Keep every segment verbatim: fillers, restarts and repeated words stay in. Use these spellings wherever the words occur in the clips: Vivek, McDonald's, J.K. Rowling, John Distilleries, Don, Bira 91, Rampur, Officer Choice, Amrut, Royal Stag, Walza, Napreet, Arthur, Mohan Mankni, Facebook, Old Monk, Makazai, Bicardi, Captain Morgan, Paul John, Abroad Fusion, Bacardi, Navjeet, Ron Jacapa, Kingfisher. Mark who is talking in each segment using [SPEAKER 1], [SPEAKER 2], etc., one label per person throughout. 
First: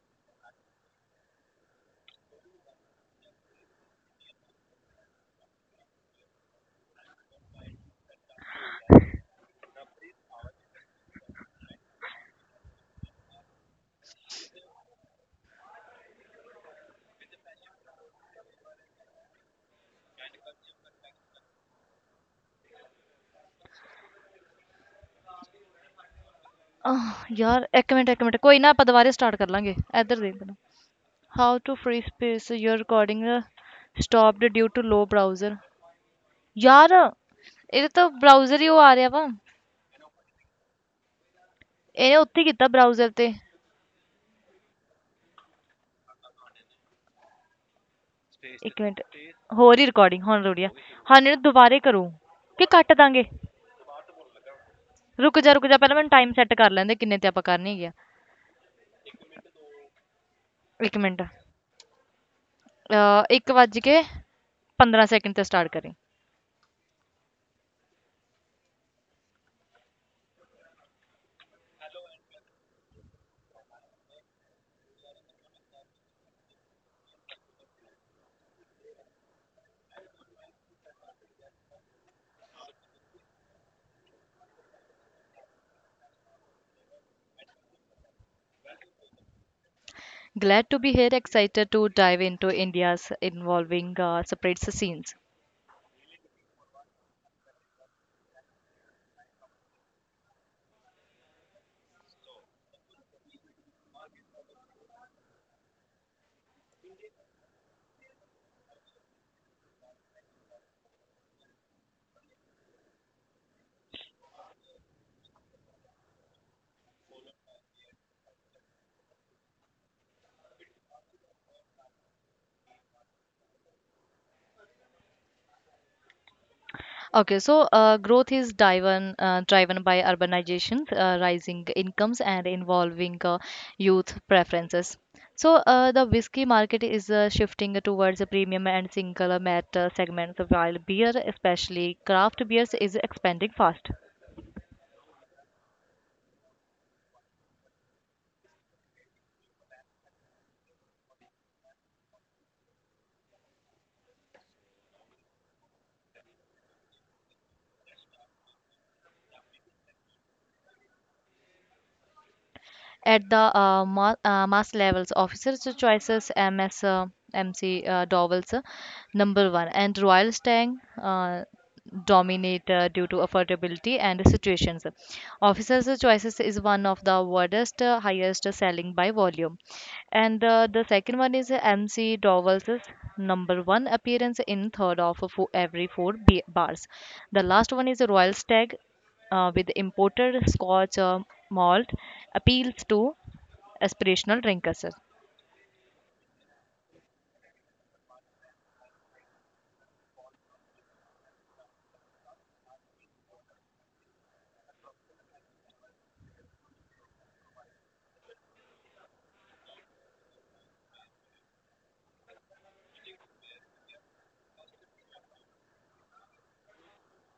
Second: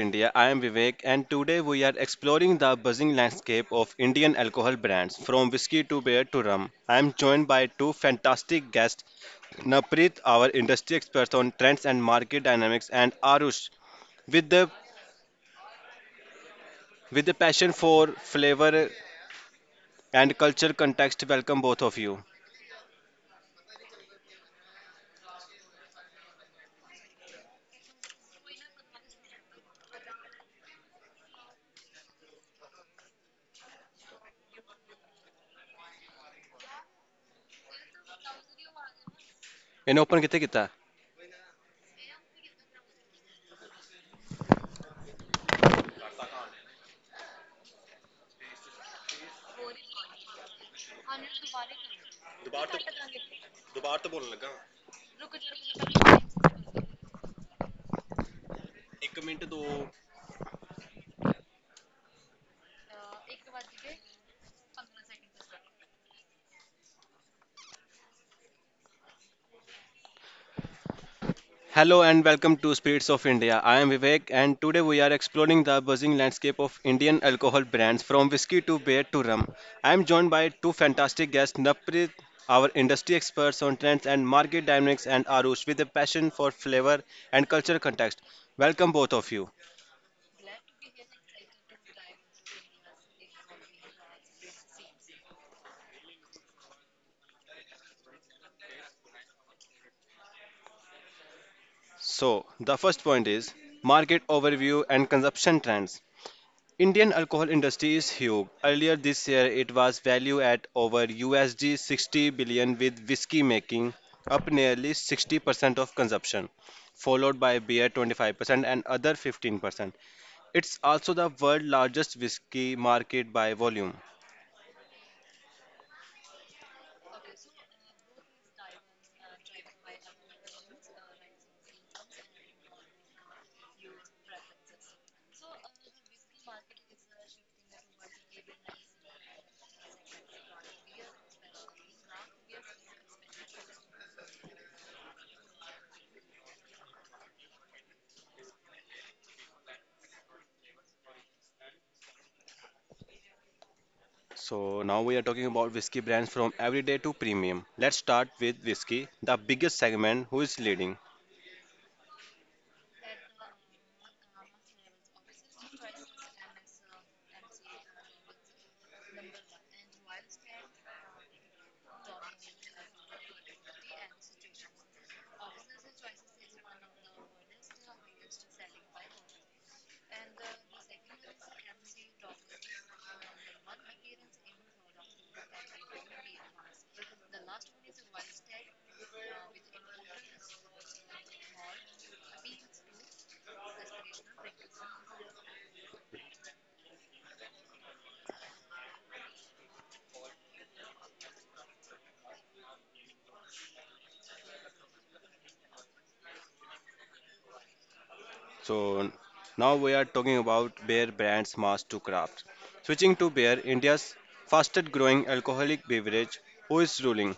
[SPEAKER 1] India. I am Vivek and today we are exploring the buzzing landscape of Indian alcohol brands from whiskey to beer to rum. I am joined by two fantastic guests, Napreet, our industry expert on trends and market dynamics, and Arush, with the with the passion for flavor and culture context. Welcome both of you.
[SPEAKER 2] ਆਹ ਯਾਰ, ਇੱਕ minute ਇੱਕ minute, ਕੋਈ ਨਾ ਆਪਾਂ ਦੁਬਾਰੇ start ਕਰ ਲਾਂਗੇ। ਇੱਧਰ ਦੇਖ ਪਹਿਲਾਂ, how to free space. Your recording stopped due to low browser. ਯਾਰ, ਇਹਦੇ ਤਾਂ ਬਰਾਊਜ਼ਰ ਹੀ ਉਹ ਆ ਰਿਹਾ ਵਾ।
[SPEAKER 1] इन्हें ओपन कितने किता?
[SPEAKER 2] ਇਹਨੇ ਉੱਥੇ ਹੀ ਕੀਤਾ ਬਰਾਊਜ਼ਰ ਤੇ। ਇੱਕ ਮਿੰਟ, ਹੋਰ ਹੀ ਰਿਕਾਰਡਿੰਗ ਹੁਣ ਰੁੜੀ ਆ। ਹਾਂ, ਇਹਨੂੰ ਦੁਬਾਰੇ ਕਰੋ, ਕਿ ਕੱਟ ਦਾਂਗੇ। ਰੁਕ ਜਾ ਰੁਕ ਜਾ, ਪਹਿਲਾਂ ਮੈਨੂੰ ਟਾਈਮ ਸੈੱਟ ਕਰ ਲੈਂਦੇ, ਕਿੰਨੇ ਤੇ ਆਪਾਂ ਕਰਨੀ ਹੈਗੀ ਆ। ਇੱਕ ਮਿੰਟ, ਅਹ ਇੱਕ ਵੱਜ ਕੇ ਪੰਦਰਾਂ ਸੈਕਿੰਡ ਤੇ ਸਟਾਰਟ ਕਰੀ।
[SPEAKER 1] Hello and welcome to Spirits of India. I am Vivek and today we are exploring the buzzing landscape of Indian alcohol brands from whiskey to beer to rum. I am joined by two fantastic guests, Naprit, our industry experts on trends and market dynamics, and Arush with a passion for flavor and cultural context. Welcome both of you.
[SPEAKER 2] Glad to be here, excited to dive into India's involving uh, separate scenes.
[SPEAKER 1] So, the first point is market overview and consumption trends. Indian alcohol industry is huge. Earlier this year, it was valued at over U S D sixty billion, with whiskey making up nearly sixty percent of consumption, followed by beer twenty-five percent and other fifteen percent. It's also the world's largest whiskey market by volume.
[SPEAKER 2] Okay, so uh, growth is driven uh, driven by urbanization, uh, rising incomes, and involving uh, youth preferences. So uh, the whiskey market is uh, shifting towards the premium and single malt uh, segments, while beer, especially craft beers, is expanding fast.
[SPEAKER 1] So now we are talking about whiskey brands from everyday to premium. Let's start with whiskey, the biggest segment who is leading.
[SPEAKER 2] at the uh, ma- uh, mass levels. Officers' choices M S, uh, M C uh, Dowell's uh, number one, and Royal Stang uh, dominate uh, due to affordability and situations. Officers' choices is one of the widest, uh, highest selling by volume. And uh, the second one is M C Dowell's number one appearance in third of fo every four b- bars. The last one is Royal Stag, uh, with imported Scotch uh, malt, appeals to aspirational drinkers.
[SPEAKER 1] So now we are talking about beer brands mass to craft. Switching to beer, India's fastest growing alcoholic beverage, who is ruling?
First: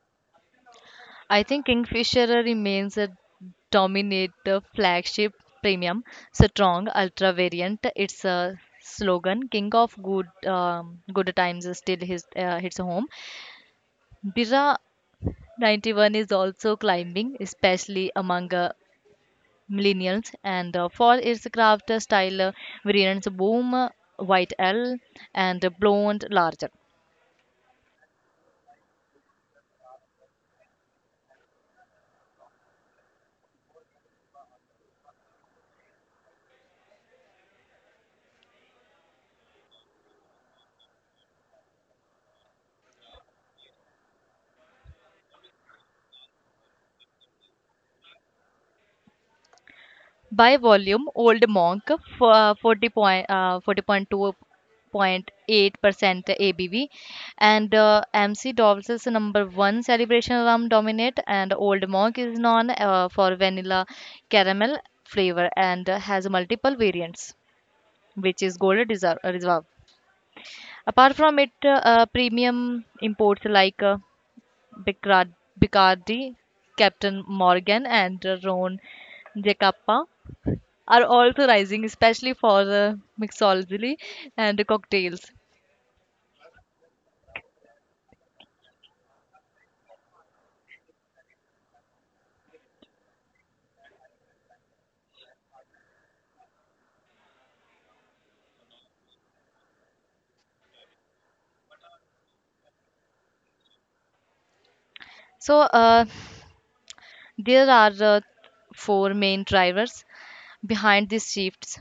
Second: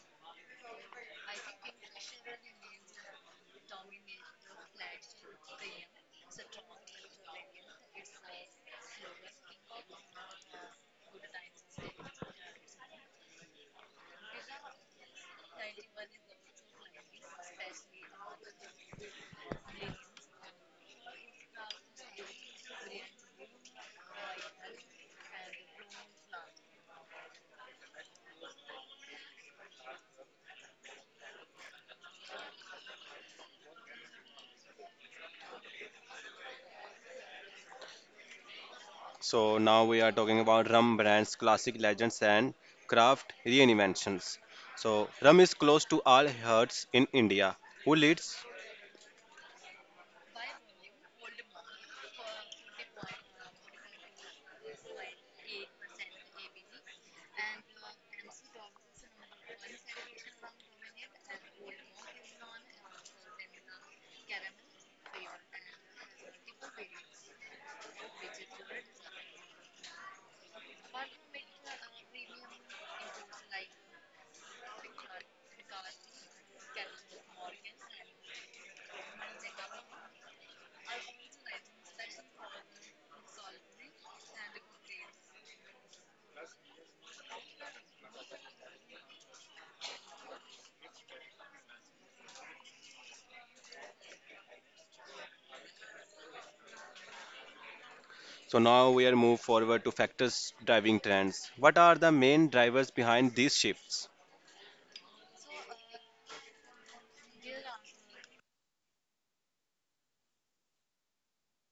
[SPEAKER 2] I think Kingfisher remains a dominate, the flagship premium strong ultra variant. Its a slogan "King of Good um, Good Times" is still, his uh, hits home. Bira ninety one is also climbing, especially among uh, millennials, and uh, for its craft style uh, variants, boom, uh, white L, and blonde larger.
[SPEAKER 1] So now we are talking about rum brands, classic legends, and craft reinventions. So rum is close to all hearts in India. Who leads?
[SPEAKER 2] By volume, Old Monk, f- uh, forty point, uh, forty point two point eight% A B V, and uh, M C Dolls is number one celebration rum dominate, and Old Monk is known uh, for vanilla caramel flavor and uh, has multiple variants, which is gold reserve. reserve. Apart from it, uh, uh, premium imports like uh, Bicard, Bicardi, Captain Morgan, and uh, Ron Jacapa are also rising, especially for uh, mixology and cocktails.
[SPEAKER 1] So now we are move forward to factors driving trends. What are the main drivers behind these shifts?
[SPEAKER 2] So, uh, there are uh, four main drivers behind these shifts.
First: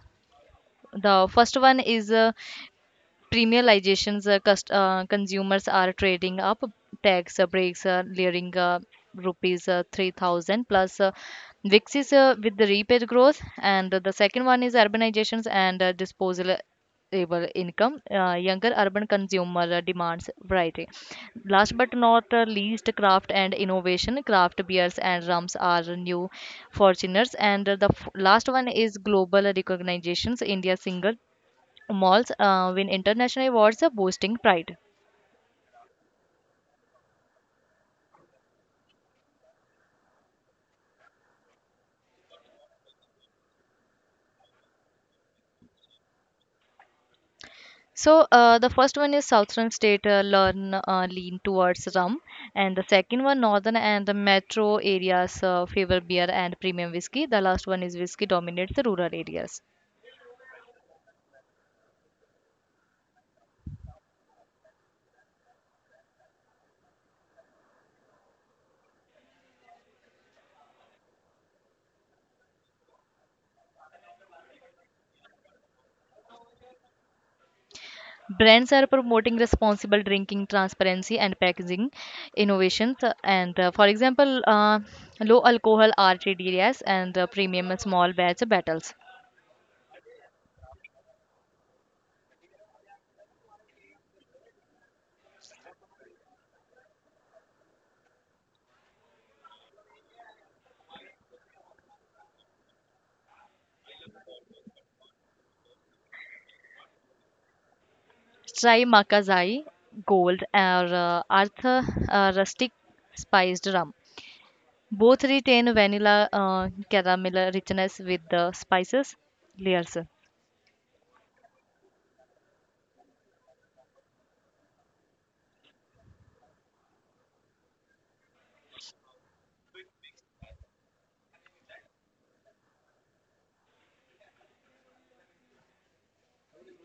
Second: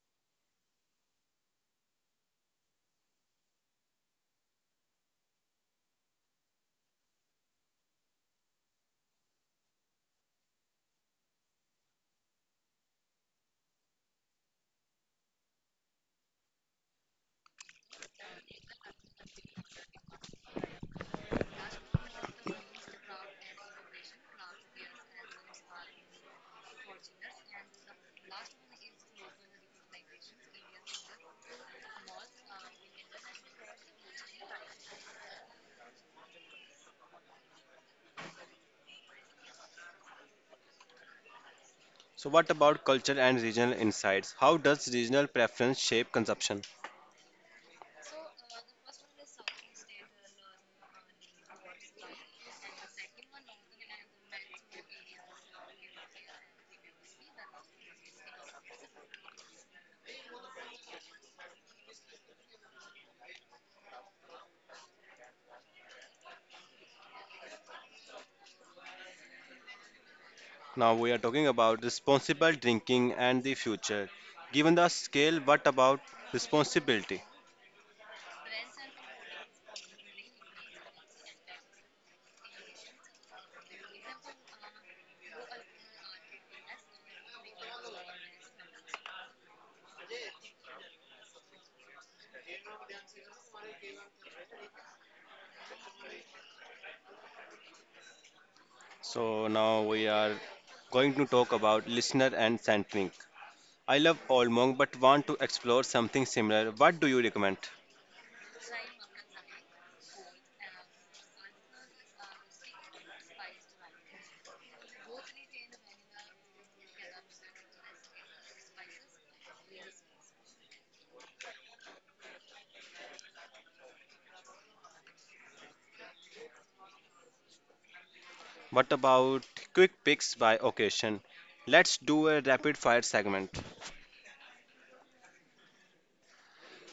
[SPEAKER 2] The first one is uh, premiumizations, uh, cust- uh, consumers are trading up. Tax uh, breaks, uh, layering uh, rupees uh, three thousand plus uh, V I X is uh, with the repaid growth. And the second one is urbanizations and uh, disposal able income, uh, younger urban consumer uh, demands variety. Last but not uh, least, craft and innovation, craft beers and rums are new fortuners. And uh, the f- last one is global recognitions, india single malls uh, win international awards, are boasting pride.
[SPEAKER 1] So what about culture and regional insights? How does regional preference shape consumption?
[SPEAKER 2] So uh, the first one is Southern State uh, learn uh, lean towards rum, and the second one, Northern and the metro areas, uh, favor beer and premium whiskey. The last one is whiskey dominates the rural areas.
[SPEAKER 1] Now we are talking about responsible drinking and the future. Given the scale, what about responsibility?
[SPEAKER 2] Brands are promoting responsible drinking, transparency, and packaging innovations. uh, And uh, for example, uh, low alcohol R T Ds and uh, premium small batch battles.
[SPEAKER 1] So now we are going to talk about listener and centering. I love Olmong but want to explore something similar. What do you recommend?
[SPEAKER 2] Try Makazai Gold, or uh, Arthur uh, Rustic Spiced Rum. Both retain vanilla uh, caramel richness with the spices layers.
[SPEAKER 1] What about quick picks by occasion? Let's do a rapid fire segment.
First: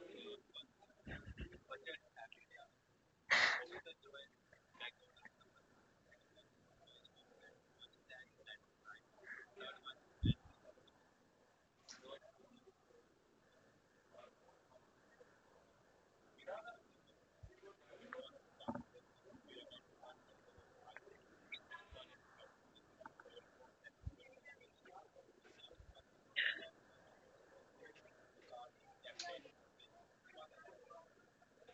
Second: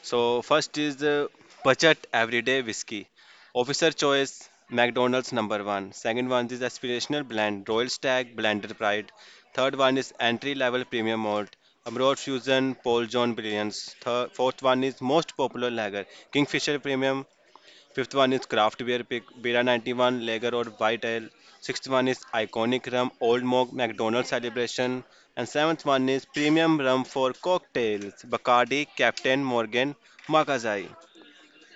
[SPEAKER 1] So first is the budget everyday whiskey. Officer choice McDonald's number one. Second one is aspirational blend Royal Stag Blended Pride. Third one is entry level premium malt Abroad Fusion Paul John Brilliance. Third, fourth one is most popular lager Kingfisher Premium. Fifth one is craft beer pick, Bira ninety-one, Lager or White Ale. Sixth one is iconic rum, Old Mock, McDonald's celebration. And seventh one is premium rum for cocktails, Bacardi, Captain Morgan, Makazai.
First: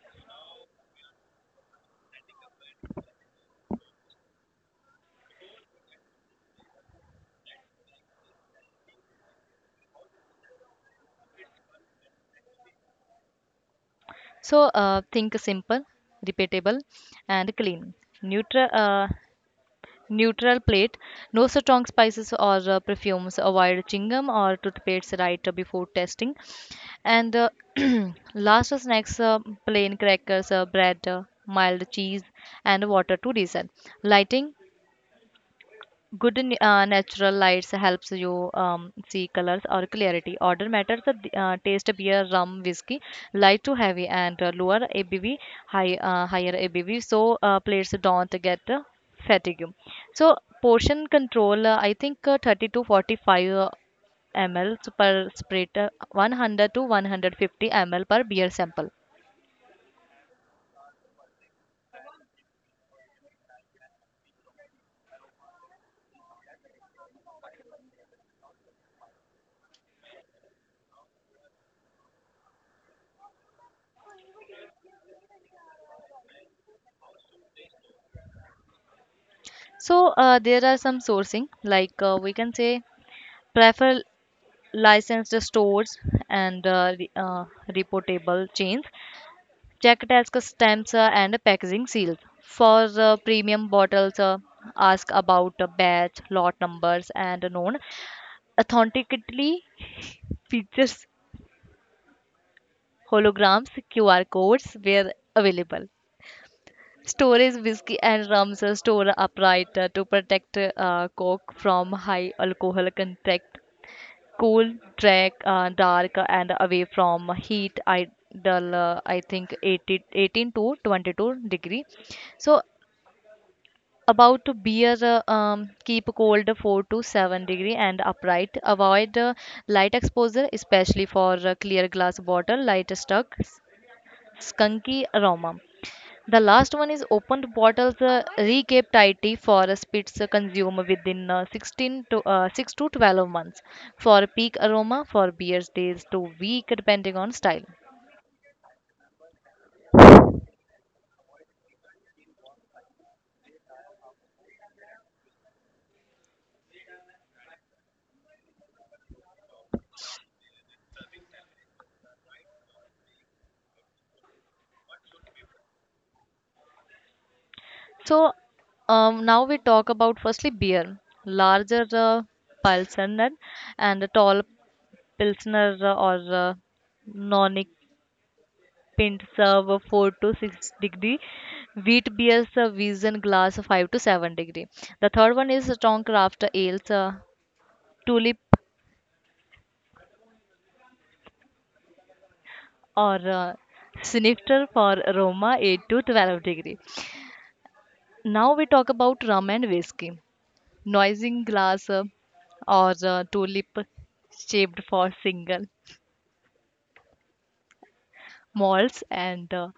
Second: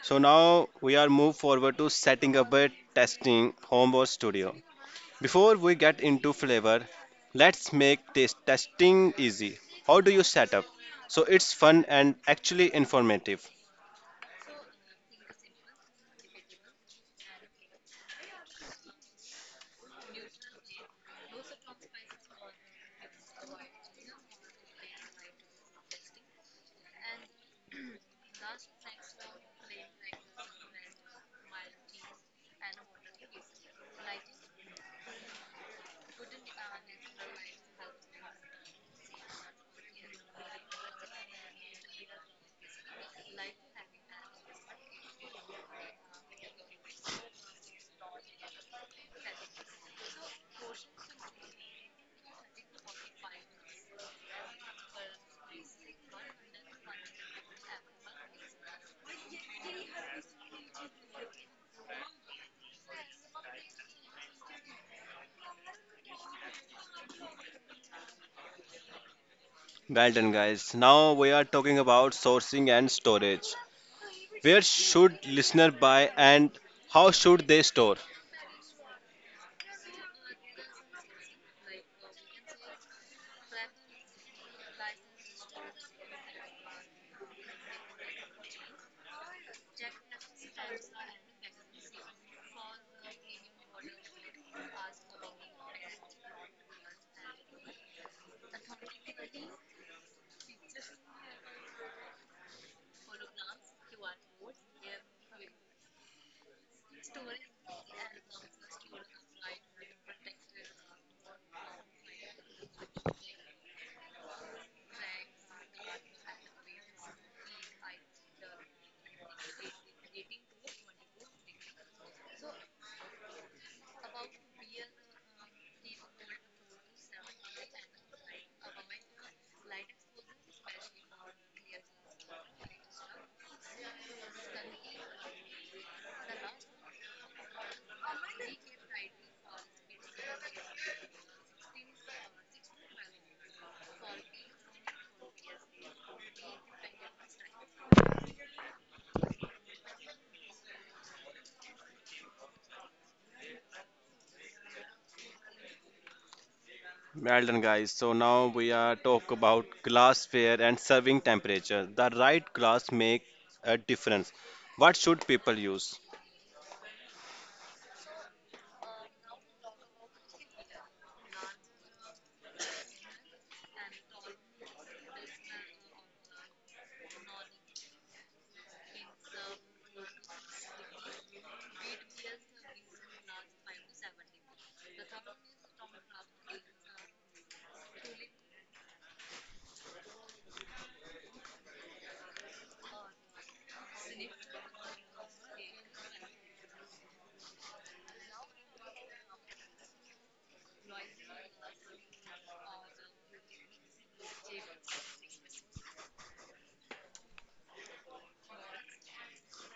[SPEAKER 1] So now we are move forward to setting up a testing home or studio. Before we get into flavor, let's make this testing easy. How do you set up? So it's fun and actually informative.
[SPEAKER 2] So uh, think simple, repeatable, and clean. Neutral. Uh, neutral plate. No strong spices or uh, perfumes. Avoid chewing gum or toothpaste right before testing. And uh, last snacks: uh, plain crackers, uh, bread, uh, mild cheese, and water to reason. Lighting good, n- uh, natural lights helps you um, see colors or clarity. Order matters, uh, d- uh, taste beer, rum, whiskey, light to heavy, and uh, lower abv high uh, higher abv so uh, players don't get uh, fatigue. So portion control, uh, i think uh, thirty to forty five uh, ml per sprit, uh, one hundred to one hundred fifty milliliters per beer sample.
[SPEAKER 1] Well done, guys. Now we are talking about sourcing and storage. Where should listener buy and how should they store?
[SPEAKER 2] So uh, there are some sourcing, like uh, we can say prefer licensed stores and uh, re- uh, reportable chains. Check desk stamps uh, and packaging seals. For the premium bottles, uh, ask about uh, batch, lot numbers, and known authentically features, holograms, Q R codes where available. Storage, whiskey and rums are stored upright uh, to protect uh, Coke from high alcohol content. Cool trek, uh, dark and away from heat. Ideal, uh, I think eighty, eighteen to twenty two degree. So about to beer, uh, um, keep cold four to seven degree and upright. Avoid uh, light exposure, especially for uh, clear glass bottle. Light stuck, skunky aroma. The last one is opened bottles, uh, recape tighty, for a spits uh, consumed within uh, sixteen to uh, six to twelve months for peak aroma, for beers days to week depending on style.
[SPEAKER 1] Well done, guys. So now we are talk about glassware and serving temperature. The right glass make a difference. What should people use?
[SPEAKER 2] So um, now we talk about, firstly, beer, larger uh, pilsner and a tall pilsner uh, or uh, nonic pint, serve of four to six degree. Wheat beers, uh, vision glass, of five to seven degree. The third one is strong craft ales, Uh, tulip or uh, snifter for Roma, eight to twelve degree. Now we talk about rum and whiskey. Noising glass uh, or uh, tulip shaped for single malts, and uh,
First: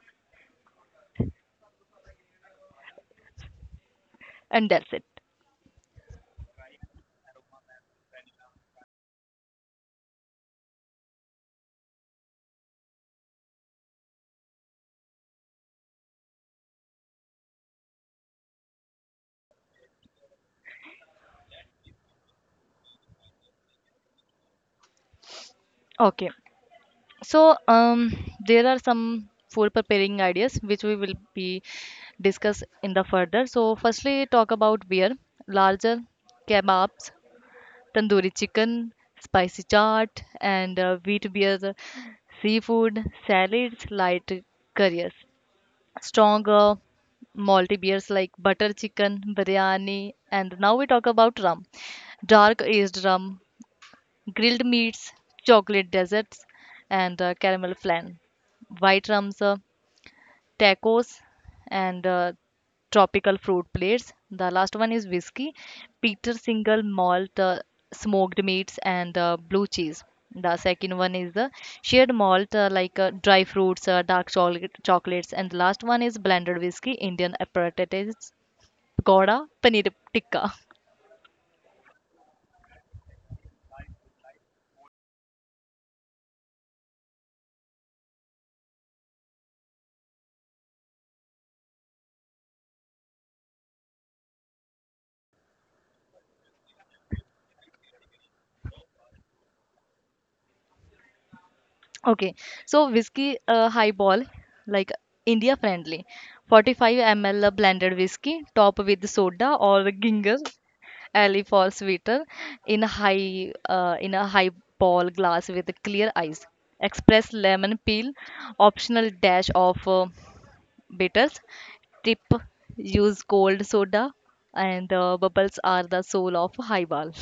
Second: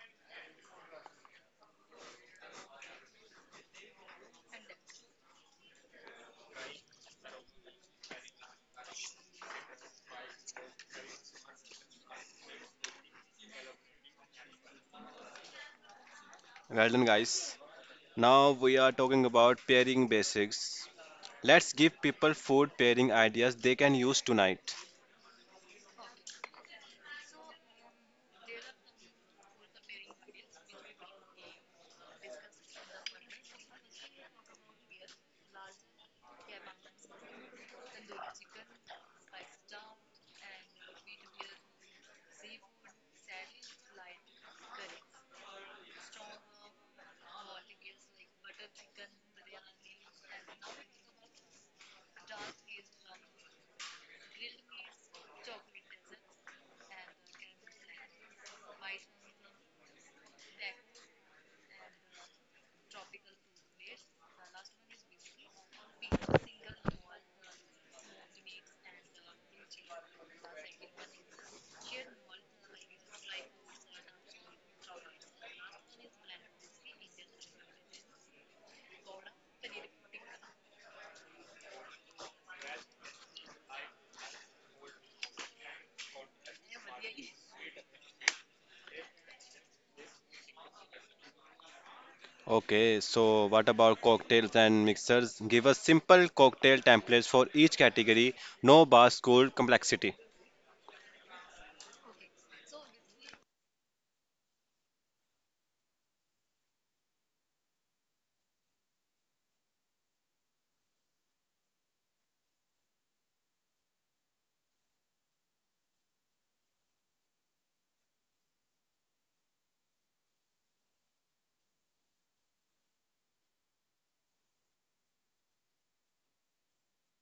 [SPEAKER 2] and that's it.
[SPEAKER 1] Well done, guys. Now we are talking about pairing basics. Let's give people food pairing ideas they can use tonight.
[SPEAKER 2] Okay. So um, there are some food preparing ideas which we will be discuss in the further. So, firstly, talk about beer, larger, kebabs, tandoori chicken, spicy chaat, and uh, wheat beer, seafood, salads, light curries, stronger malty beers like butter chicken, biryani. And now we talk about rum, dark aged rum, grilled meats, chocolate desserts, and uh, caramel flan, white rums, uh, tacos, and uh, tropical fruit plates. The last one is whiskey, Peter single malt, uh, smoked meats, and uh, blue cheese. The second one is the shared malt, uh, like uh, dry fruits, uh, dark chocolate, chocolates, and the last one is blended whiskey, Indian aperitifs, pakoda, paneer tikka.
[SPEAKER 1] Okay, so what about cocktails and mixers? Give us simple cocktail templates for each category, no bar school complexity.
[SPEAKER 2] Okay, so whiskey uh, highball, like India friendly, forty five milliliters blended whiskey, top with soda or ginger ale for sweeter, in a high uh, in a highball glass with clear ice, express lemon peel, optional dash of uh, bitters. Tip: use cold soda, and uh, bubbles are the soul of highball.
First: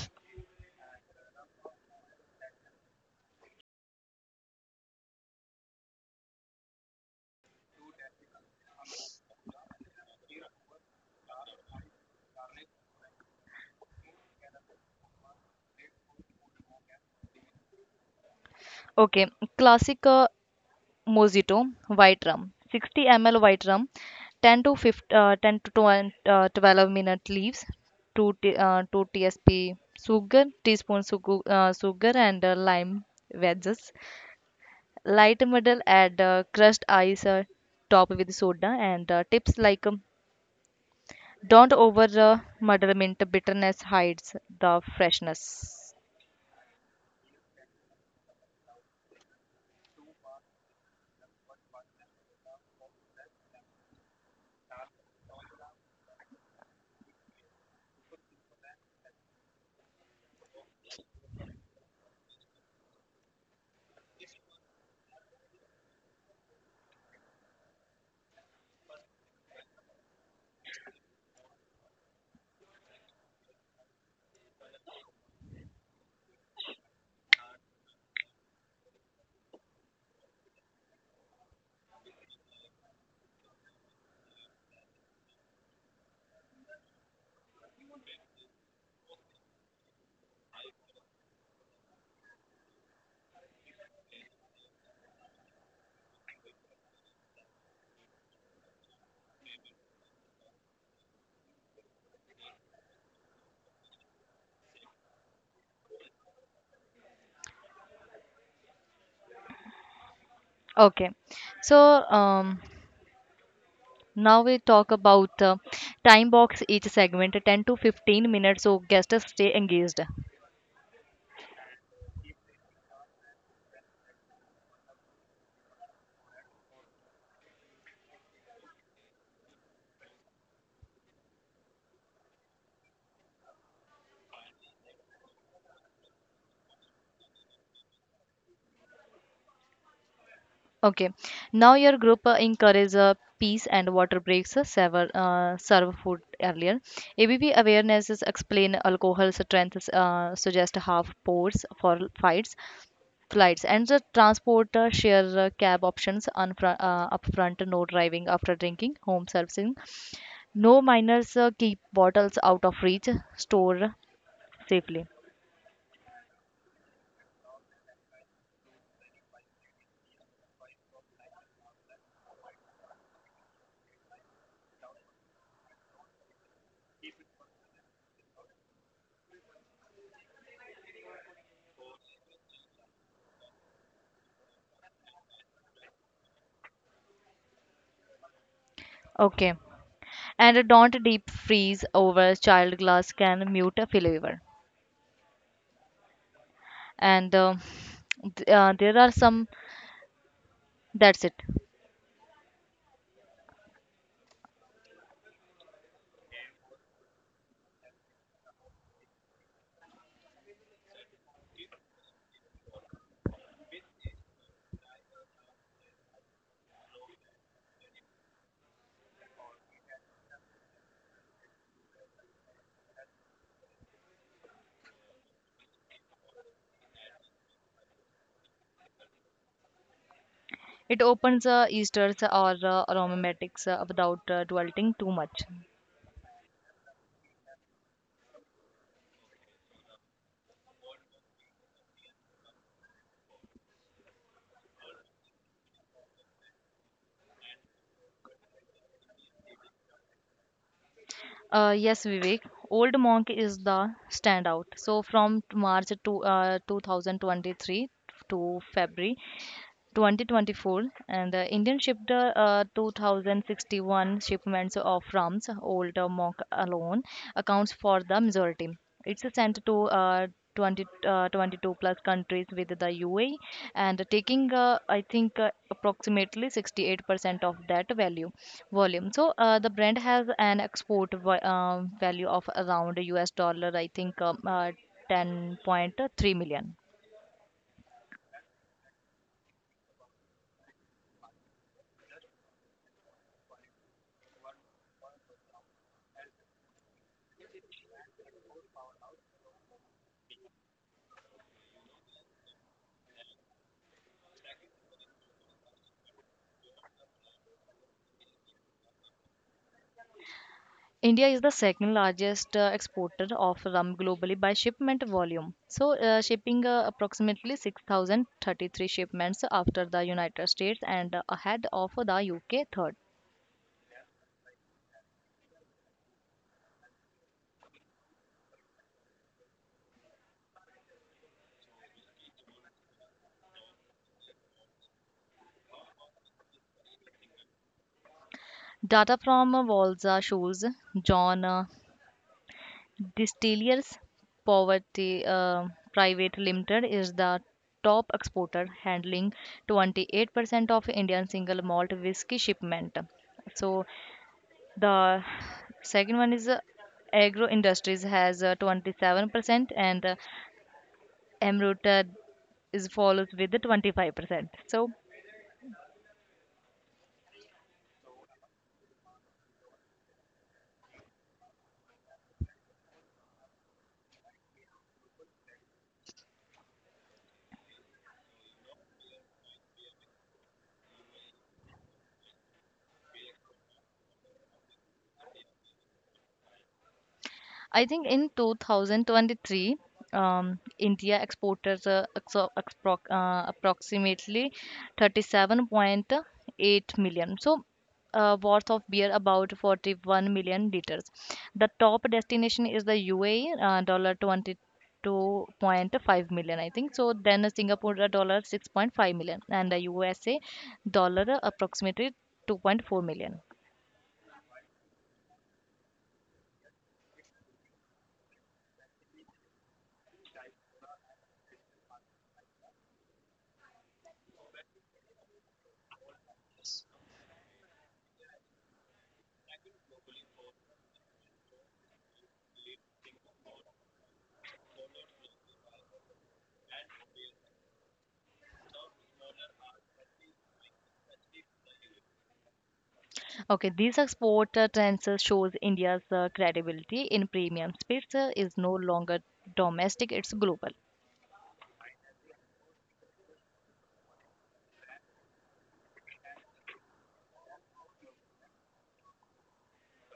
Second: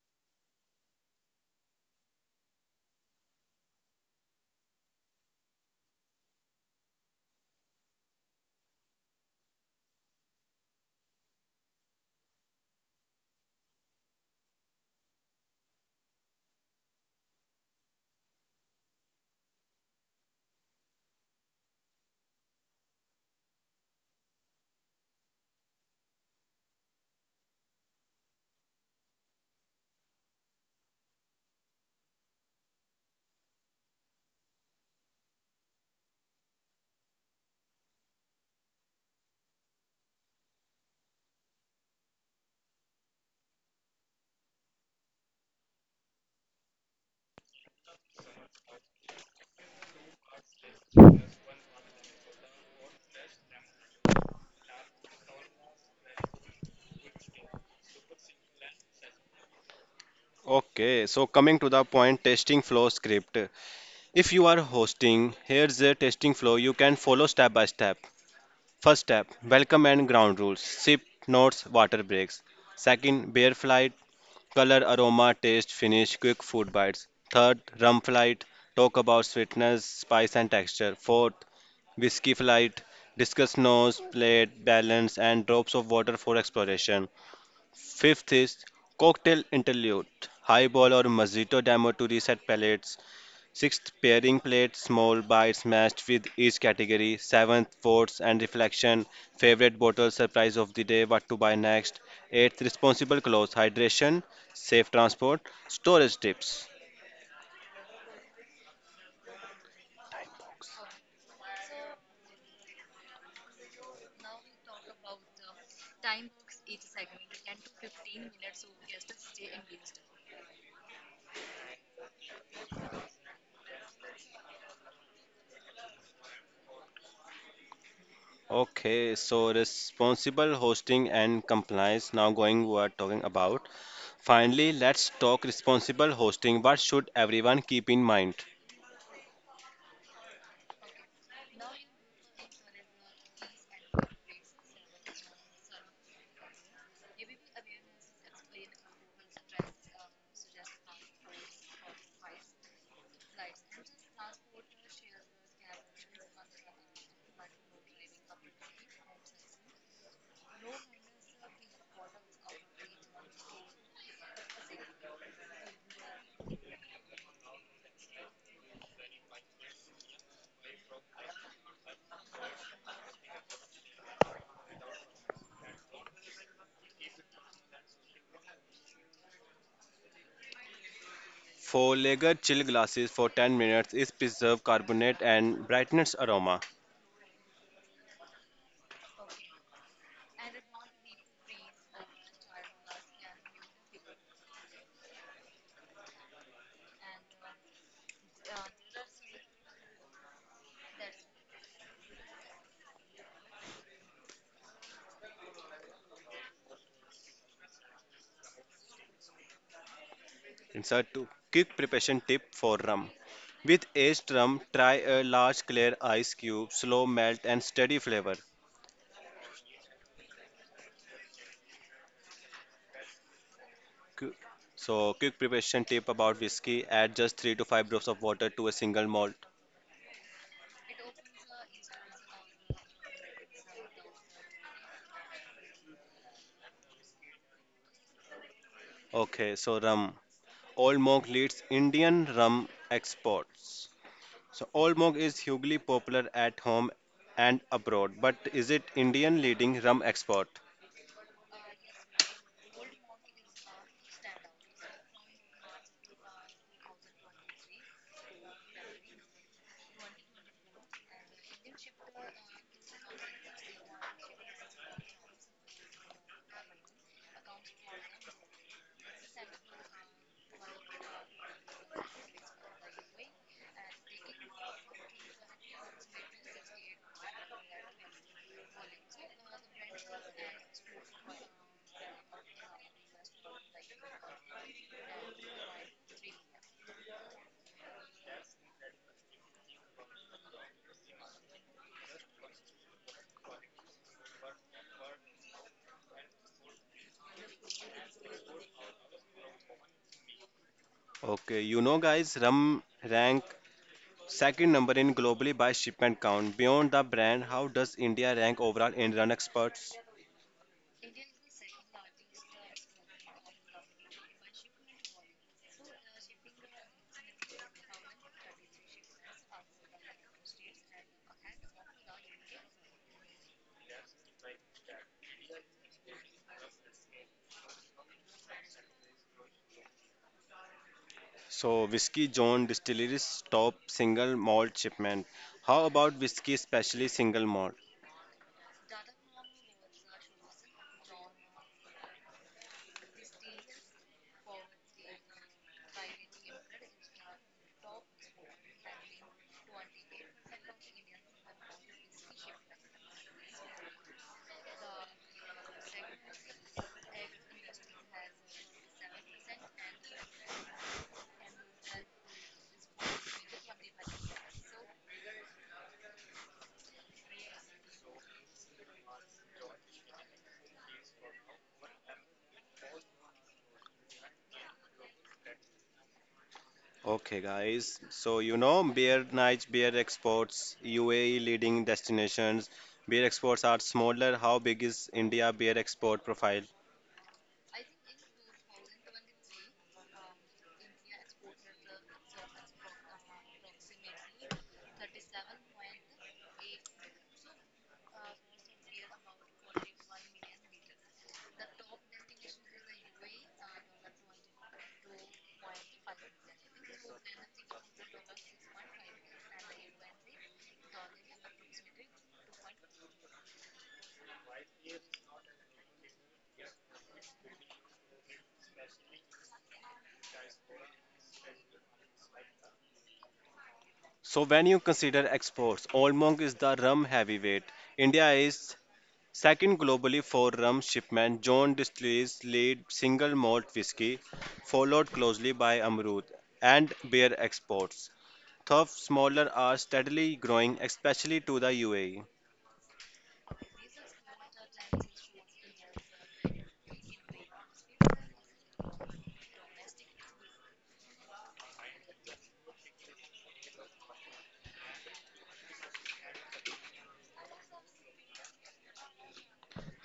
[SPEAKER 2] Okay, classic uh, Mojito, white rum, sixty milliliters white rum, ten to fifteen, uh, ten to twelve, uh, twelve minute leaves, two, t- uh, two tsp sugar, teaspoon sugar, uh, sugar, and uh, lime wedges. Light middle, add uh, crushed ice, uh, top with soda. And uh, tips like, um, don't over uh, muddle, mint bitterness hides the freshness.
[SPEAKER 1] Okay, so coming to the point, testing flow script. If you are hosting, here's the testing flow you can follow step by step. First step, welcome and ground rules, sip, notes, water breaks. Second, beer flight, color, aroma, taste, finish, quick food bites. Third, rum flight, talk about sweetness, spice, and texture. Fourth, whiskey flight, discuss nose, plate, balance, and drops of water for exploration. Fifth is cocktail interlude, highball or mojito demo to reset palates. Sixth, pairing plate, small bites matched with each category. Seventh, votes and reflection, favorite bottle, surprise of the day, what to buy next. Eighth, responsible clothes, hydration, safe transport, storage tips.
[SPEAKER 2] Okay, so um, Now we talk about, uh, time box each segment ten to fifteen minutes so guests stay engaged.
[SPEAKER 1] Okay, so responsible hosting and compliance. Now going, we are talking about. Finally, let's talk responsible hosting. What should everyone keep in mind?
[SPEAKER 2] Okay. Now your group, uh, encourage uh, peace and water breaks, uh, server, uh, serve food earlier. A B V awarenesses, explain alcohol strengths, uh, suggest half pours for fights, flights. And the transport, uh, share uh, cab options on fr- uh, upfront, no driving after drinking, home servicing. No minors, uh, keep bottles out of reach. Store safely.
[SPEAKER 1] Four lager chill glasses for ten minutes is preserved carbonate and brightens aroma.
[SPEAKER 2] Okay. And don't deep freeze, over child glass can mute a flavor. And uh, th- uh, there are some, that's it.
[SPEAKER 1] Insert two quick preparation tip for rum. With aged rum, try a large clear ice cube, slow melt and steady flavor. Qu- So, quick preparation tip about whiskey. Add just three to five drops of water to a single malt.
[SPEAKER 2] It opens uh, esters or uh, aromatics uh, without uh, dwelling too much.
[SPEAKER 1] Okay, so rum. Old Monk leads Indian rum exports. So Old Monk is hugely popular at home and abroad, but is it Indian leading rum export?
[SPEAKER 2] Uh, yes, Vivek, Old Monk is the standout. So from March to uh, two thousand twenty three to February twenty twenty four, and the Indian shipped uh, two thousand sixty one shipments of rums. Old uh, mock alone accounts for the majority. It's sent to uh, twenty, uh, twenty two plus countries, with the U A E and taking, uh, I think uh, approximately sixty eight percent of that value volume. So uh, the brand has an export va- uh, value of around U S dollar, I think, um, uh, ten point three million.
[SPEAKER 1] Okay, you know guys, rum rank second number in globally by shipment count. Beyond the brand, how does India rank overall in rum exports?
[SPEAKER 2] India is the second largest uh, exporter of rum globally by shipment volume. So, uh, shipping uh, approximately six thousand thirty three shipments, after the United States and uh, ahead of the U K third.
[SPEAKER 1] So Whiskey John Distilleries top single malt shipment. How about Whiskey Specially Single Malt?
[SPEAKER 2] Data from uh, Walza shows John uh, Distillers Poverty uh, Private Limited is the top exporter, handling twenty eight percent of Indian single malt whiskey shipment. So the second one is uh, agro industries, has uh, twenty seven percent, and uh, Amrut uh, is follows with the twenty five percent. So
[SPEAKER 1] Okay, guys. So, you know, beer nights, beer exports, U A E leading destinations. Beer exports are smaller. How big is India beer export profile?
[SPEAKER 2] I think in twenty twenty three, um, India exported uh, exo- expro- uh, approximately thirty seven point eight million, so uh, worth of beer, about forty one million liters. The top destination is the U A E, uh, dollar twenty two point five million, I think. So then Singapore, uh, dollar six point five million, and the U S A, dollar uh, approximately two point four million.
[SPEAKER 1] So, when you consider exports, Old Monk is the rum heavyweight. India is second globally for rum shipment. John Distilleries lead single malt whiskey, followed closely by Amrut and beer exports. Though smaller are steadily growing, especially to the U A E.
[SPEAKER 2] Okay, these export uh, trends uh, shows India's uh, credibility in premium space uh, is no longer domestic, it's global.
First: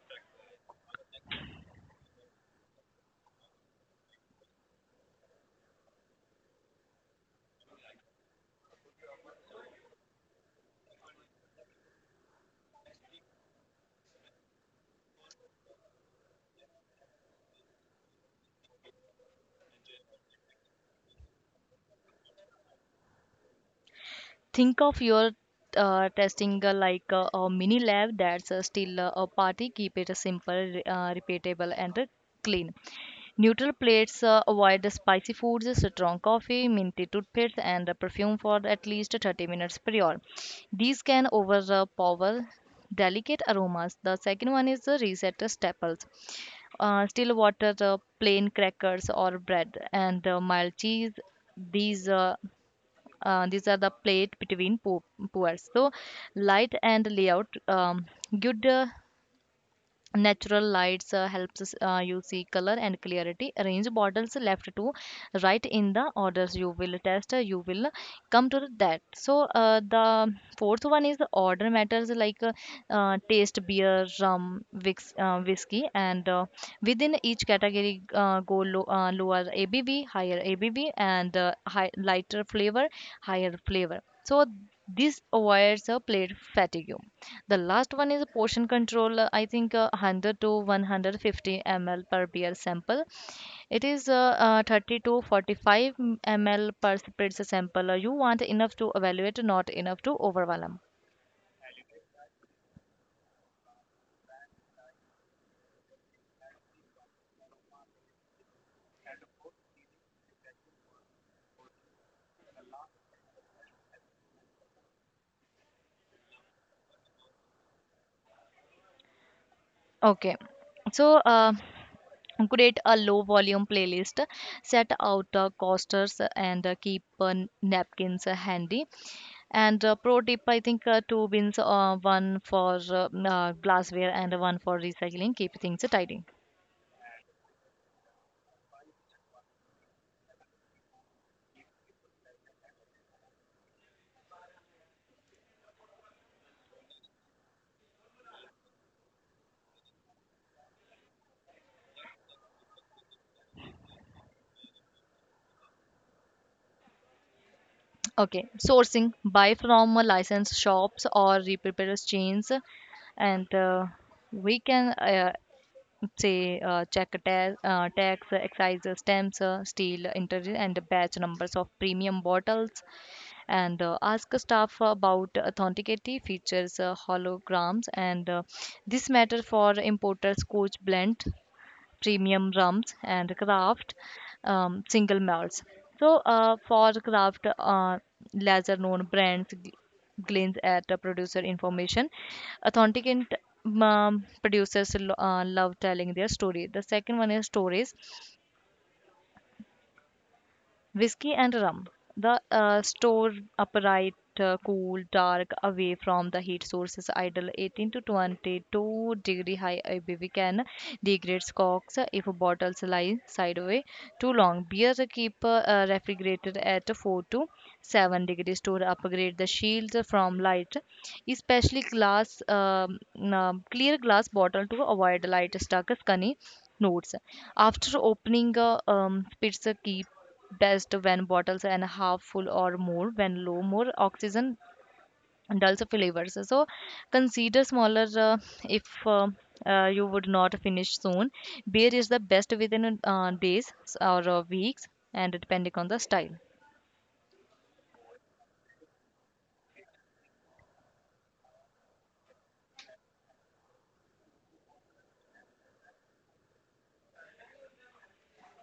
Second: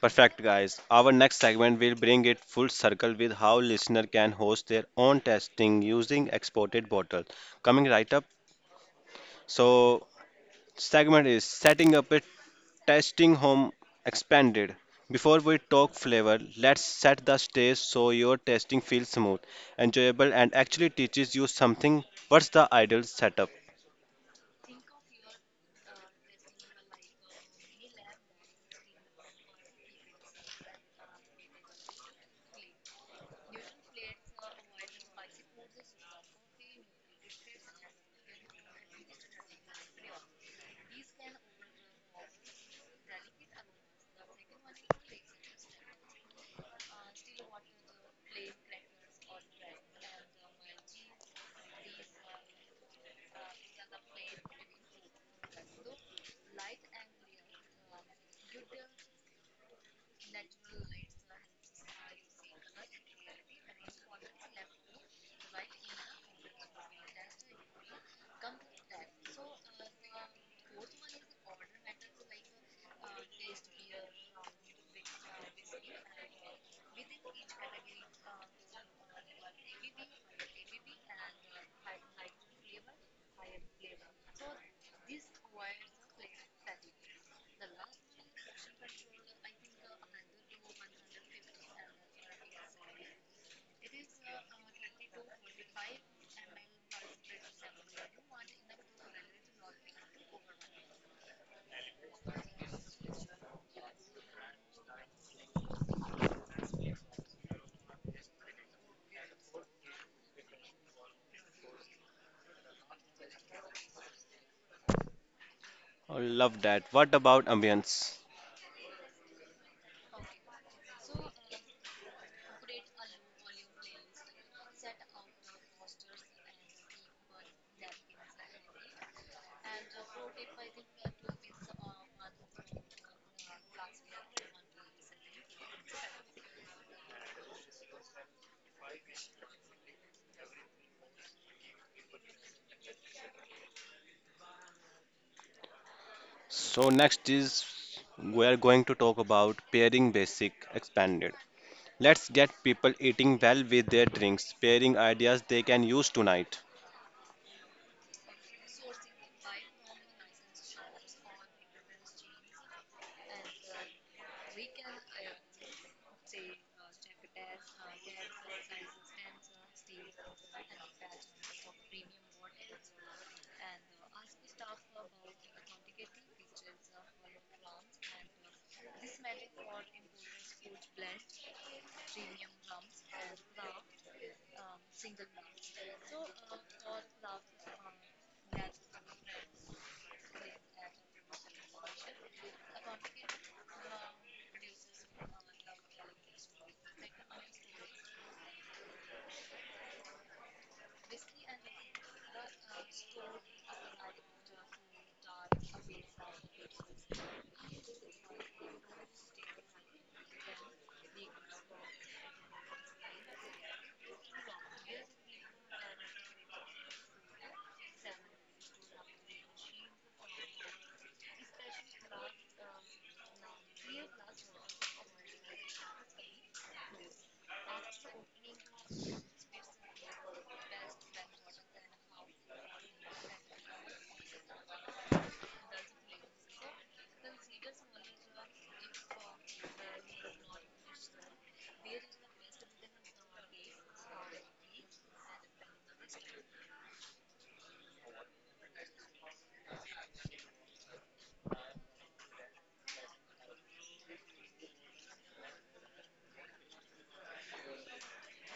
[SPEAKER 1] Perfect, guys. Our next segment will bring it full circle with how listener can host their own testing using exported bottles. Coming right up. So, segment is setting up a testing home expanded. Before we talk flavor, let's set the stage so your testing feels smooth, enjoyable, and actually teaches you something. What's the ideal setup?
[SPEAKER 2] think of your uh, testing uh, like uh, a mini lab that's uh, still uh, a party. Keep it simple, uh, repeatable, and uh, clean. Neutral plates, uh, avoid the spicy foods, strong coffee, minty toothpaste, and uh, perfume for at least thirty minutes prior, these can overpower delicate aromas. The second one is the reset the staples, uh, still water, the plain crackers or bread, and uh, mild cheese. These uh, uh, these are the plate between po- pours. So light and layout, um, good, uh, natural lights uh, helps us, uh, you see color and clarity. Arrange bottles left to right in the orders you will test. Uh, you will come to that. So uh, the fourth one is order matters. Like uh, uh, taste beer, rum, whis- uh, whiskey, and uh, within each category, uh, go low, uh, lower ABV, higher ABV, and uh, high, lighter flavor, higher flavor. So this avoids a plate fatigue. The last one is portion control. uh, I think uh, one hundred to one hundred fifty milliliters per beer sample. It is uh, uh, thirty to forty-five milliliters per spritz sample. Uh, You want enough to evaluate, not enough to overwhelm.
[SPEAKER 1] I love that. What about ambience?
[SPEAKER 2] Okay. So, uh, create a low volume playlist. Set out uh, coasters and uh, keep uh, napkins uh, handy. And uh, Pro tip, I think uh, two bins, uh, one for uh, uh, glassware and one for recycling, keep things tidy.
[SPEAKER 1] So next is we are going to talk about pairing basic expanded. Let's get people eating well with their drinks, pairing ideas they can use tonight.
[SPEAKER 2] Okay, sourcing. Buy from a licensed shops or repairers chains, and uh, we can uh, say uh, check tax, uh, tax, excise, stamps, uh, steel, interior, and batch numbers of premium bottles, and uh, ask staff about authenticity features, uh, holograms, and uh, this matter for importers, Coach Blend, premium rums and craft um, single malts. So, uh, for craft, uh, lesser known brands, gl- glance at the producer information. Authentic and um, producers lo- uh, love telling their story. The second one is stories. Whiskey and rum. The uh, store upright, uh, cool, dark, away from the heat sources, ideal eighteen to twenty-two degree. High A B V can degrade corks if bottles lie sideways too long. Beer, keep uh, uh, refrigerated at four to seven degree. Store upgrade the shield from light, especially glass, um, um, clear glass bottle to avoid light stuck skinny notes. After opening a um, pizza, keep best when bottles and half full or more. When low, more oxygen dulls flavors, so consider smaller uh, if uh, uh, you would not finish soon. Beer is the best within uh, days or uh, weeks, and depending on the style.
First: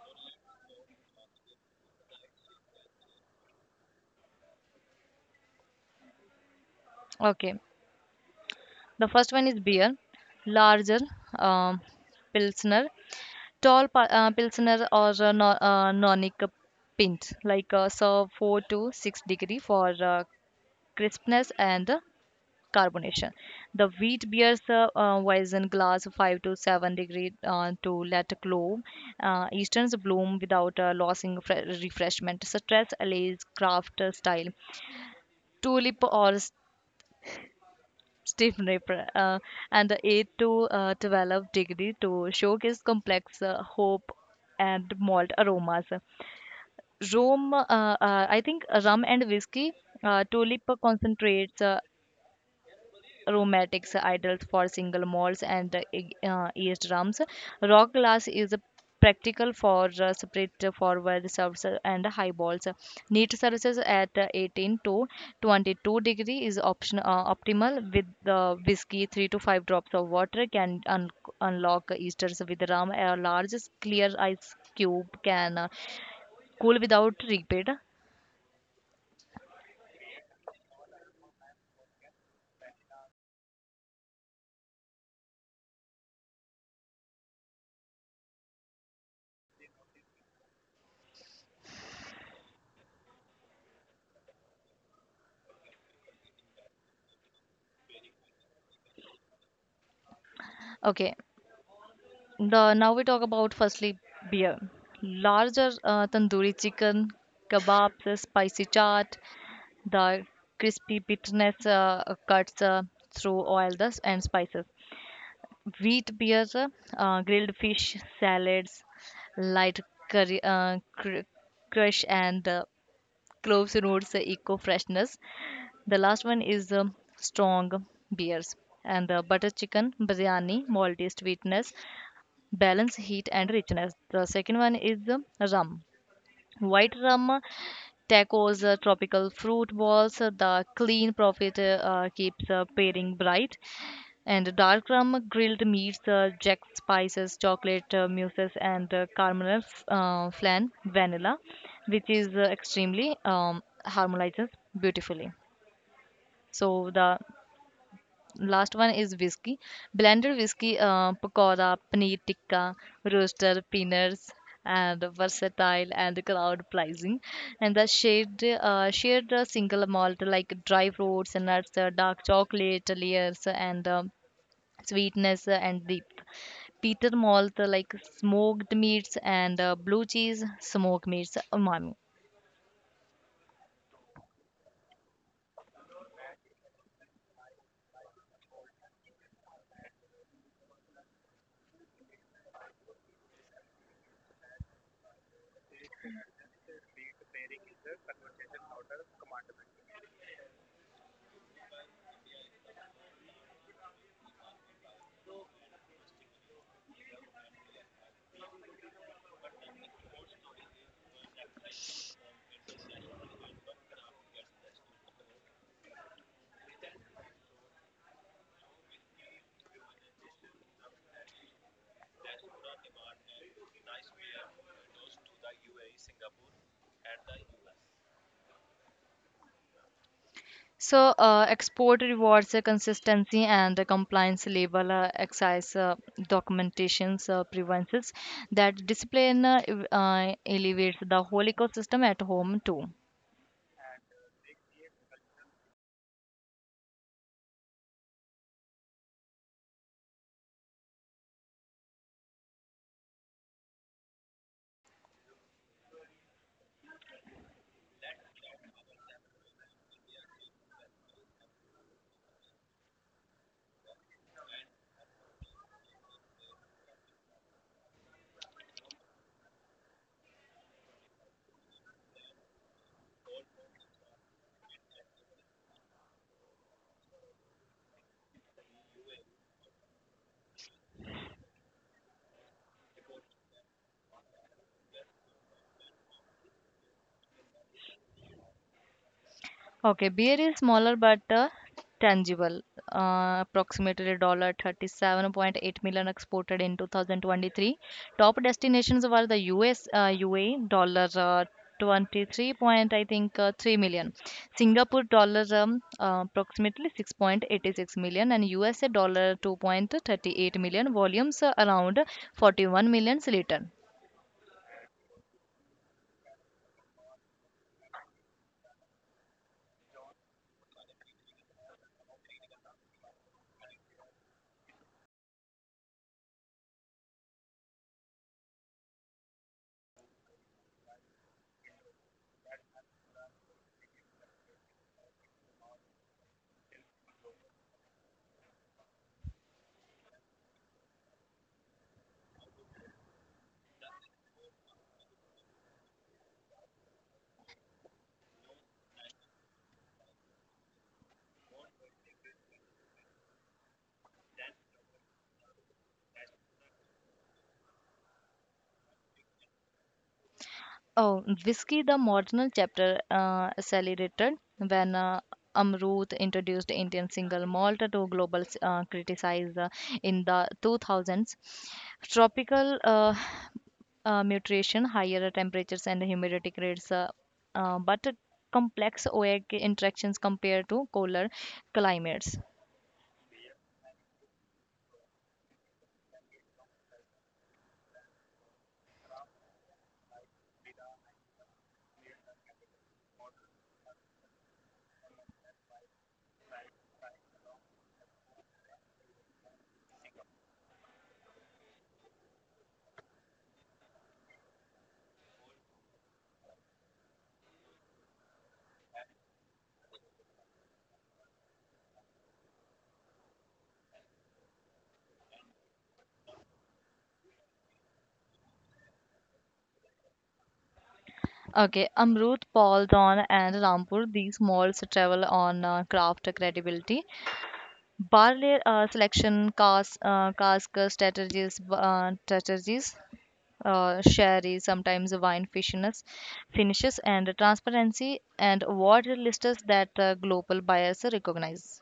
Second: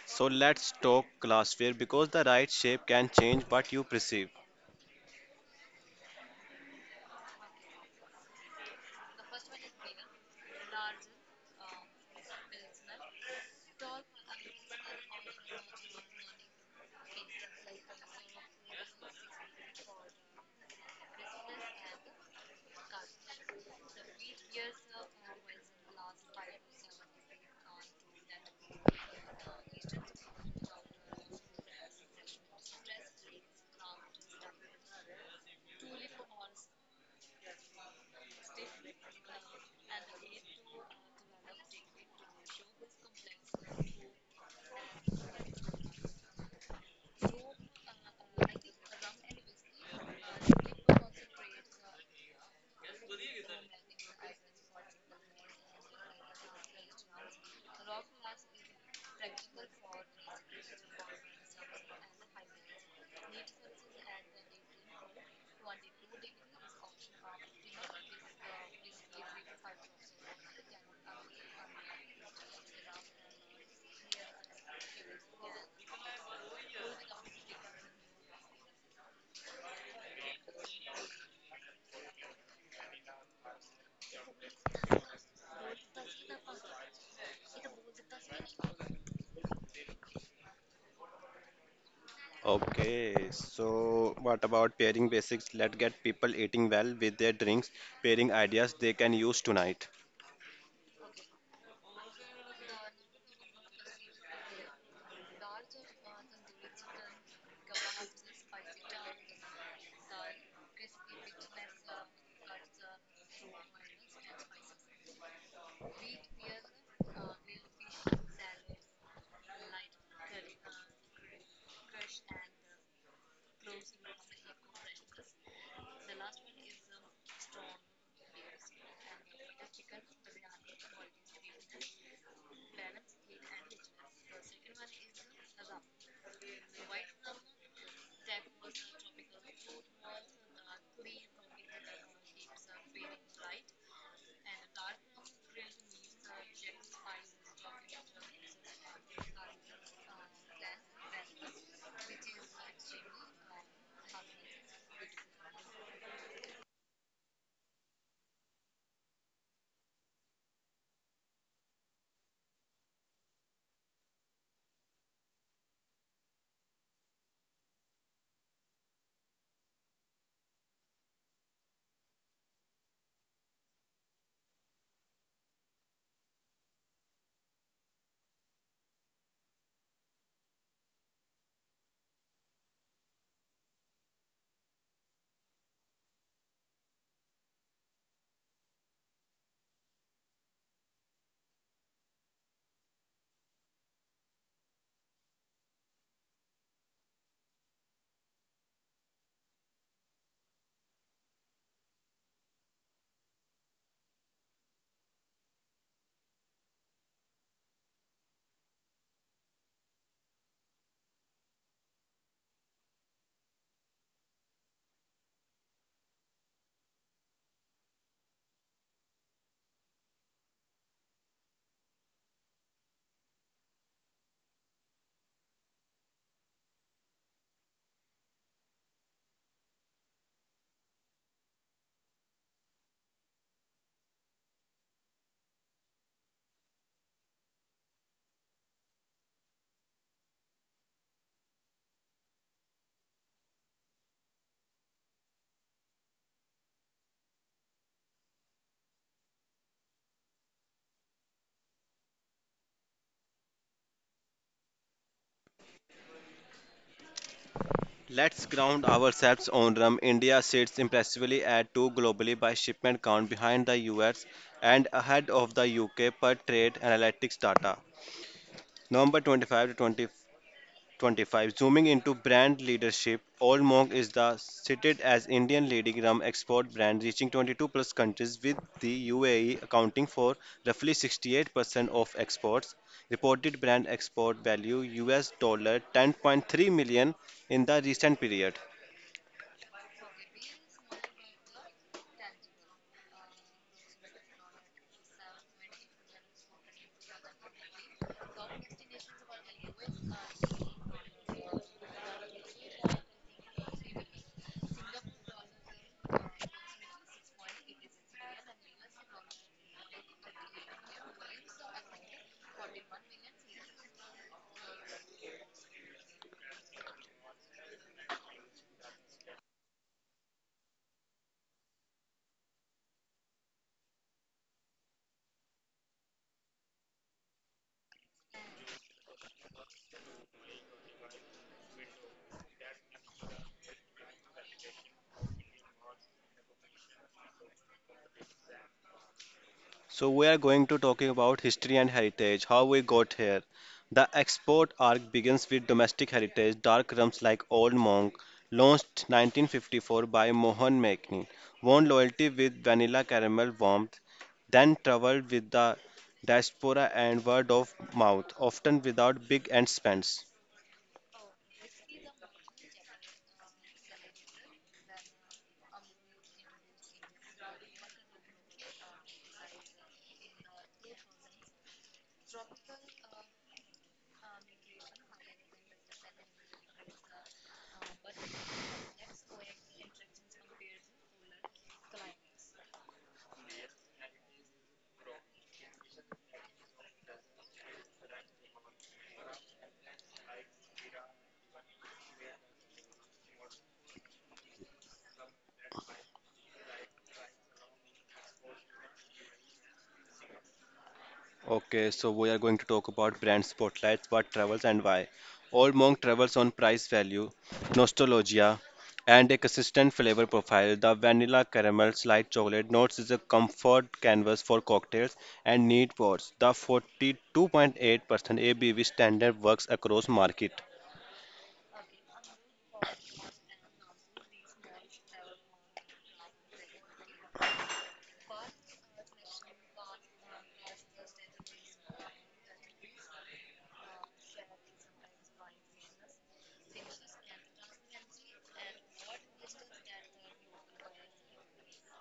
[SPEAKER 1] So let's talk glassware because the right shape can change what you perceive.
[SPEAKER 2] Okay, the first one is beer. Larger, um, pilsner, tall pa- uh, pilsner, or uh, no, uh, nonic pint. Like uh, serve four to six degree for uh, crispness and carbonation. The wheat bears the uh, Weizen glass, five to seven degree uh, to let glow. Uh, Easterns bloom without uh, losing fre- refreshment. Stress allays craft uh, style. Tulip or s- stiff nipper, uh, and eight to uh, twelve degree to showcase complex uh, hope and malt aromas. Rome, uh, uh, I think rum and whiskey. Uh, tulip concentrates uh, rheumatics, ideal for single malts and uh, e- uh, eardrums. Rock glass is practical for uh, split forward serves and high balls. Neat services at uh, eighteen to twenty-two degree is option uh, optimal. With the whiskey, three to five drops of water can un- unlock easters. With rum, a large clear ice cube can uh, cool without repeat.
[SPEAKER 1] Okay, so what about pairing basics? Let's get people eating well with their drinks, pairing ideas they can use tonight.
[SPEAKER 2] Okay, The, now we talk about firstly beer. Larger, uh, tandoori chicken, kebabs, uh, spicy chaat, the crispy bitterness uh, cuts uh, through oil dust and spices. Wheat beer, uh, uh, grilled fish, salads, light curry, uh, cr- crush, and uh, cloves roots uh, eco freshness. The last one is um, strong beers and uh, butter chicken, biryani, malty sweetness, balance heat and richness. The second one is the rum. White rum, uh, tacos, uh, tropical fruit balls, uh, the clean profit uh, uh, keeps uh, pairing bright. And dark rum, grilled meats, uh, jack spices, chocolate uh, mousses, and uh, caramel uh, flan, vanilla, which is uh, extremely um, harmonizes beautifully. So the last one is whiskey. Blended whiskey, uh, pakora, paneer tikka, roaster, peanuts, and versatile and crowd pleasing. And the shade, uh, shared uh, single malt like dry fruits and nuts, uh, dark chocolate layers, and um, sweetness and depth. Peter malt like smoked meats and uh, blue cheese, smoked meats, umami. So, uh, export rewards uh, consistency and uh, compliance label, uh, excise uh, documentations, uh, preventions, that discipline uh, ev- uh, elevates the whole ecosystem at home too.
[SPEAKER 1] Let's ground ourselves on rum. India sits impressively at two globally by shipment count behind the U S and ahead of the U K per trade analytics data. November twenty-fifth to twenty twenty-five. Zooming into brand leadership, Old Monk is the cited as Indian leading rum export brand, reaching twenty-two plus countries, with the U A E accounting for roughly sixty-eight percent of exports. Reported brand export value U S dollar ten point three million in the recent period.
[SPEAKER 2] Okay, beer is smaller but uh, tangible. Uh, approximately dollar thirty-seven point eight million exported in two thousand twenty-three. Top destinations were the U S, uh, U A E dollar uh, twenty-three point I think uh, three million, Singapore dollar um, uh, approximately six point eight six million, and U S A dollar two point three eight million. Volumes uh, around forty-one million liter.
[SPEAKER 1] So we are going to talking about history and heritage, how we got here. The export arc begins with domestic heritage, dark rums like Old Monk, launched nineteen fifty-four by Mohan Mankni, won loyalty with vanilla caramel warmth, then traveled with the diaspora and word of mouth, often without big end spends.
[SPEAKER 2] Oh, whiskey, the marginal chapter uh, accelerated when uh, Amrut introduced Indian single malt to global uh, criticize uh, in the two thousands. Tropical uh, uh, mutation, higher temperatures and humidity creates uh, uh, but complex OAK interactions compared to cooler climates.
[SPEAKER 1] Okay, so we are going to talk about brand spotlights, what travels and why. Old Monk travels on price value, nostalgia, and a consistent flavor profile. The vanilla caramel slight chocolate notes is a comfort canvas for cocktails and neat pours. The forty-two point eight percent A B V standard works across market.
[SPEAKER 2] Okay, Amrut, Paul, Don, and Rampur, these malls travel on uh, craft credibility. Barley uh, selection, cask, uh, cask strategies, uh, strategies, uh, sherry, sometimes wine finishes, finishes, and transparency, and award lists that uh, global buyers recognize.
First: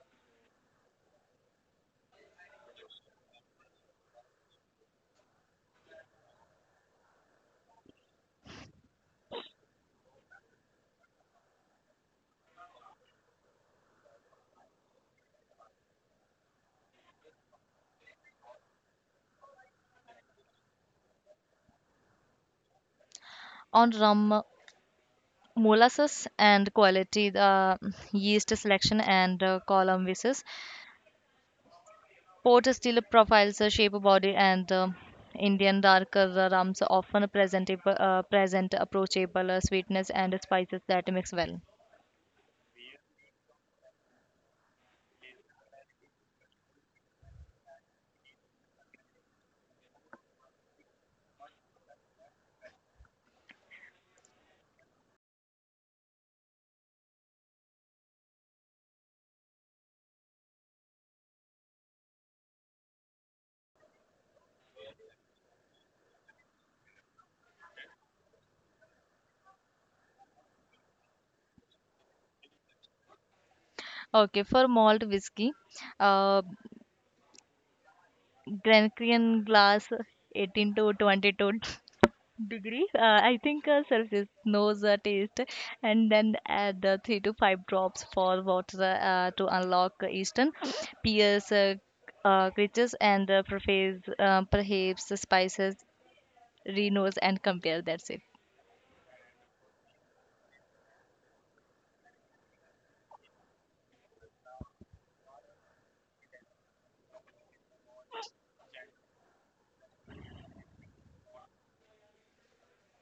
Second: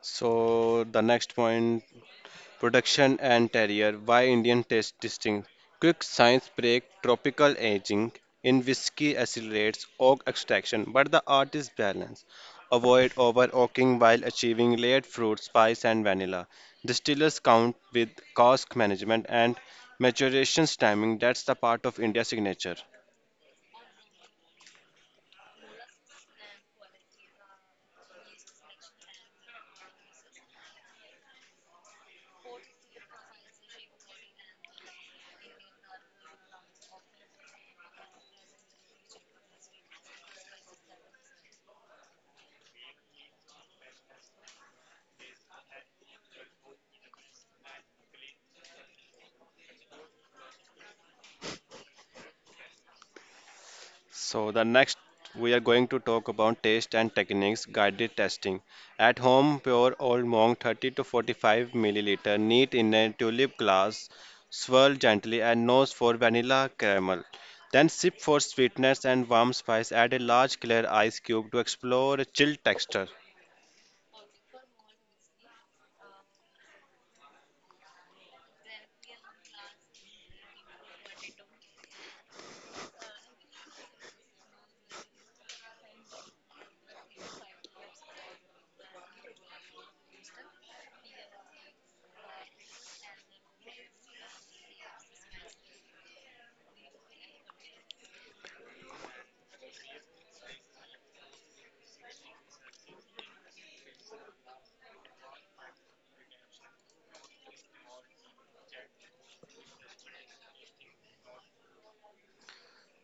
[SPEAKER 1] So the next point, production and terrier, why Indian taste distinct, quick science break, tropical aging in whiskey accelerates oak extraction, but the art is balance. Avoid over oaking while achieving layered fruit, spice, and vanilla. Distillers count with cask management and maturation timing that's the part of India's signature.
[SPEAKER 2] On rum, molasses and quality, uh, yeast selection and uh, column visits, port still profiles, uh, shape body, and uh, Indian darker rums often present, uh, present approachable uh, sweetness and spices that mix well.
[SPEAKER 1] So the next we are going to talk about taste and techniques guided testing. At home, pure old monk thirty to forty-five milliliter, neat in a tulip glass, swirl gently and nose for vanilla caramel. Then sip for sweetness and warm spice. Add a large clear ice cube to explore a chill texture.
[SPEAKER 2] Okay, for malt whiskey, uh, Grenadian glass, eighteen to twenty-two degree, uh, I think uh, Celsius knows the taste, and then add the three to five drops for water uh, to unlock Eastern peers, uh, uh, creatures, and uh, perhaps, uh, perhaps the spices, renose, and compare. That's it.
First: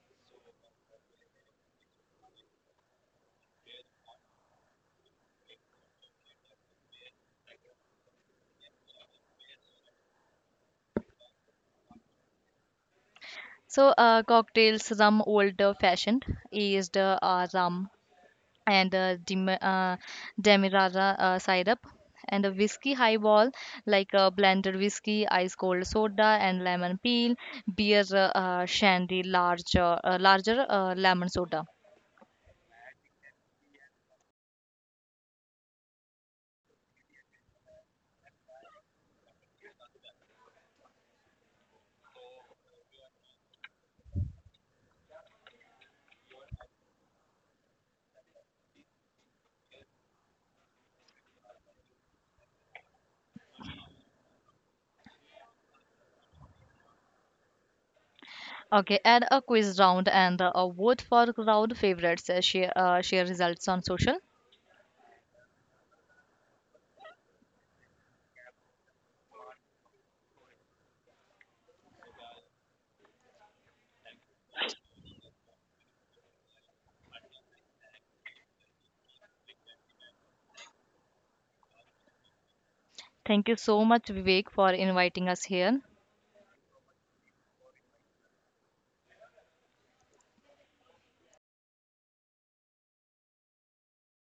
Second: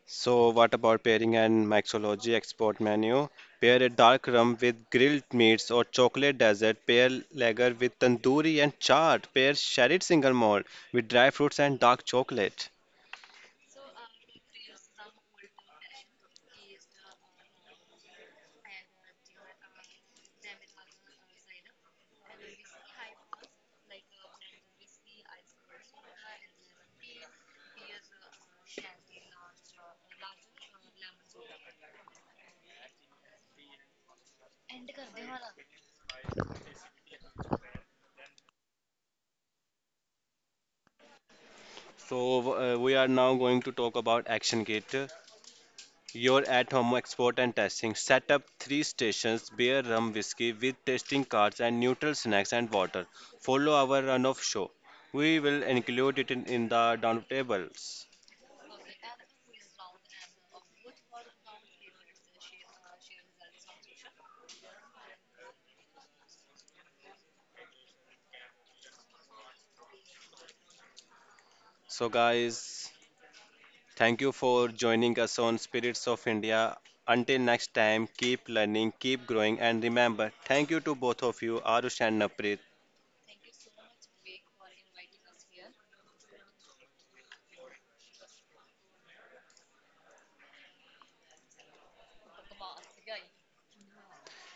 [SPEAKER 1] So, what about pairing and mixology export menu? Pair a dark rum with grilled meats or chocolate dessert. Pair lager with tandoori and chaat. Pair sherried single malt with dry fruits and dark chocolate.
[SPEAKER 2] So, uh, cocktails. Rum, old fashioned, aged uh, rum and uh, dem- uh, demerara uh, syrup. And a whiskey highball, like uh, blended whiskey, ice cold soda and lemon peel. Beer, uh, uh, shandy, larger uh, uh, larger uh, lemon soda.
[SPEAKER 1] So, uh, we are now going to talk about Action Kit. Your at home export and testing. Set up three stations, beer, rum, whiskey with tasting cards and neutral snacks and water. Follow our run of show. We will include it in, in the down tables.
[SPEAKER 2] Okay, and a quiz round and a vote for crowd favorites. Uh, share uh, share results on social.
[SPEAKER 1] So, guys. Thank you for joining us on Spirits of India. Until next time, keep learning, keep growing, and remember, thank you to both of you, Arush and Naprit.
[SPEAKER 2] Thank you so much, Vivek, for inviting us here.